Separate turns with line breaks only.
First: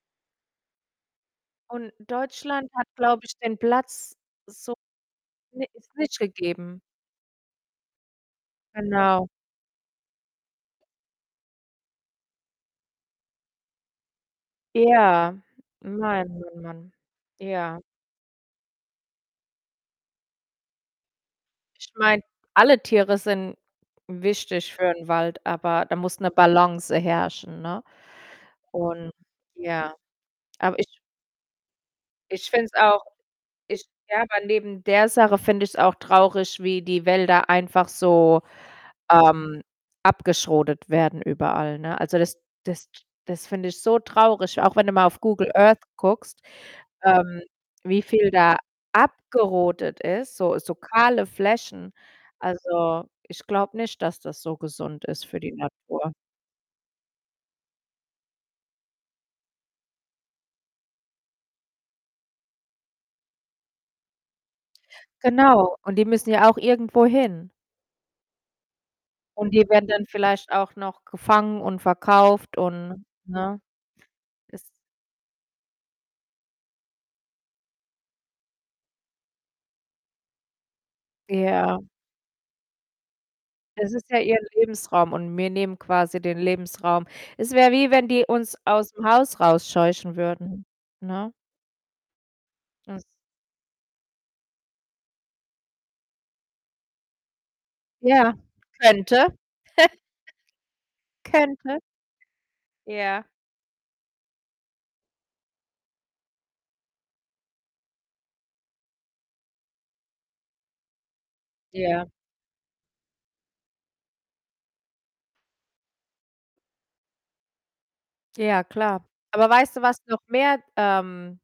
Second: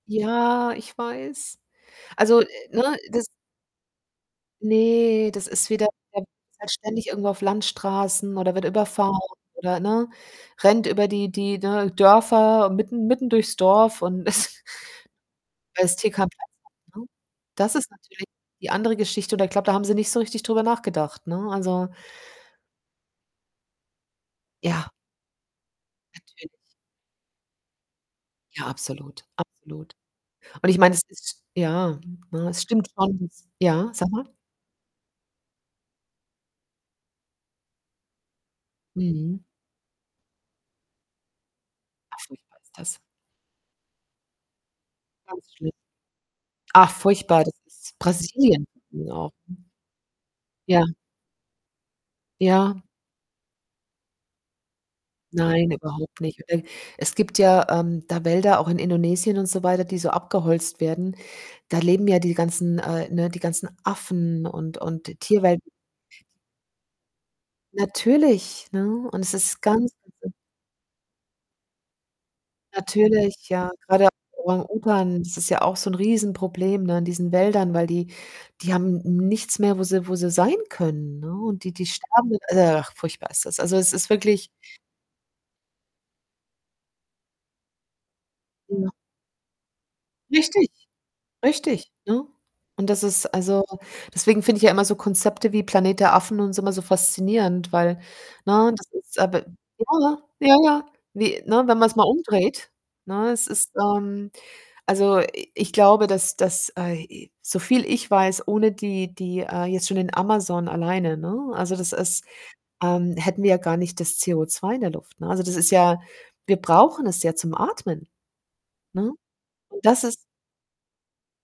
Ja, ich weiß.
Und
Also, äh,
Deutschland hat,
ne,
glaube
das
ich, den Platz so
ne, das
ni
ist wieder
ist nicht
der fährt
gegeben.
ständig irgendwo auf Landstraßen oder wird überfahren
Genau.
oder, ne, rennt über die die, ne, Dörfer mitten mitten durchs Dorf und ist
Ja,
als TK
Mann,
[unintelligible]
Mann, Mann.
ne? Das
ja.
ist natürlich die andere Geschichte und da glaube, da haben Sie nicht so richtig drüber nachgedacht, ne? Also
Ich meine, alle Tiere sind wichtig für
Ja.
'n Wald, aber da muss 'ne
Natürlich.
Balance herrschen, ne?
Ja,
Und
absolut, absolut
ja.
und ich
Aber
meine,
ich
es ist ja, ne,
ich
es
finde es
stimmt
auch
schon.
ich
Ja, sag
ja,
mal.
aber neben der Sache finde ich's auch traurig, wie die Wälder einfach so,
Mhm.
ähm, abgerodet werden überall, ne? Also,
Ach,
das
furchtbar ist
das
das.
t das finde ich so traurig, auch wenn du mal auf Google
Ganz schlimm.
Earth guckst,
Ach,
ähm,
furchtbar, das ist
wie viel da
Brasilien. [unintelligible]
abgerodet ist, so so
Ja.
kahle Flächen.
Ja.
Also, ich glaube nicht, dass das so gesund ist für die
Nein,
Natur.
überhaupt nicht und e es gibt ja, ähm, da Wälder, auch in Indonesien und so weiter, die so abgeholzt werden, da leben ja die ganzen, äh ne, die ganzen Affen und und die Tierwelten
Genau, und die müssen ja auch irgendwo hin.
Natürlich, ne, und es
Und
ist
die werden
ganz,
dann
also
vielleicht auch noch gefangen und verkauft und
Natürlich,
ne?
ja, grade auch
Es
Orang-Utan das ist ja auch so 'n Riesenproblem, ne, in diesen Wäldern, weil die die haben nichts mehr, wo sie wo sie sein können, ne? Und die
Ja.
die sterben, [unintelligible] ach furchtbar ist das. Also, es
Es
ist
ist ja ihren
wirklich
Lebensraum und mir nehmen quasi den Lebensraum. Es wäre wie, wenn die uns
Ja.
aus'm Haus rausscheuchen würden,
Richtig,
ne?
richtig, ne? Und das
[unintelligible]
ist also, deswegen finde ich ja immer so Konzepte wie Planet der Affen und so immer so faszinierend, weil
Ja,
ne das ist
könnte.
aber, ja, ja, ja, ja, wie, ne, wenn
Könnte.
man's mal umdreht,
Ja.
ne, es ist ähm, also, i ich glaube, dass dass ai i so viel ich weiß, ohne die die, äh, jetzt schon in Amazon alleine, ne, also, das
Ja.
ist ähm, hätten wir ja gar nicht das CO2 in der Luft, ne? Also, das ist ja wir brauchen es ja zum Atmen,
Ja, klar.
ne,
Aber weißt du,
und
was
das ist
noch mehr, ähm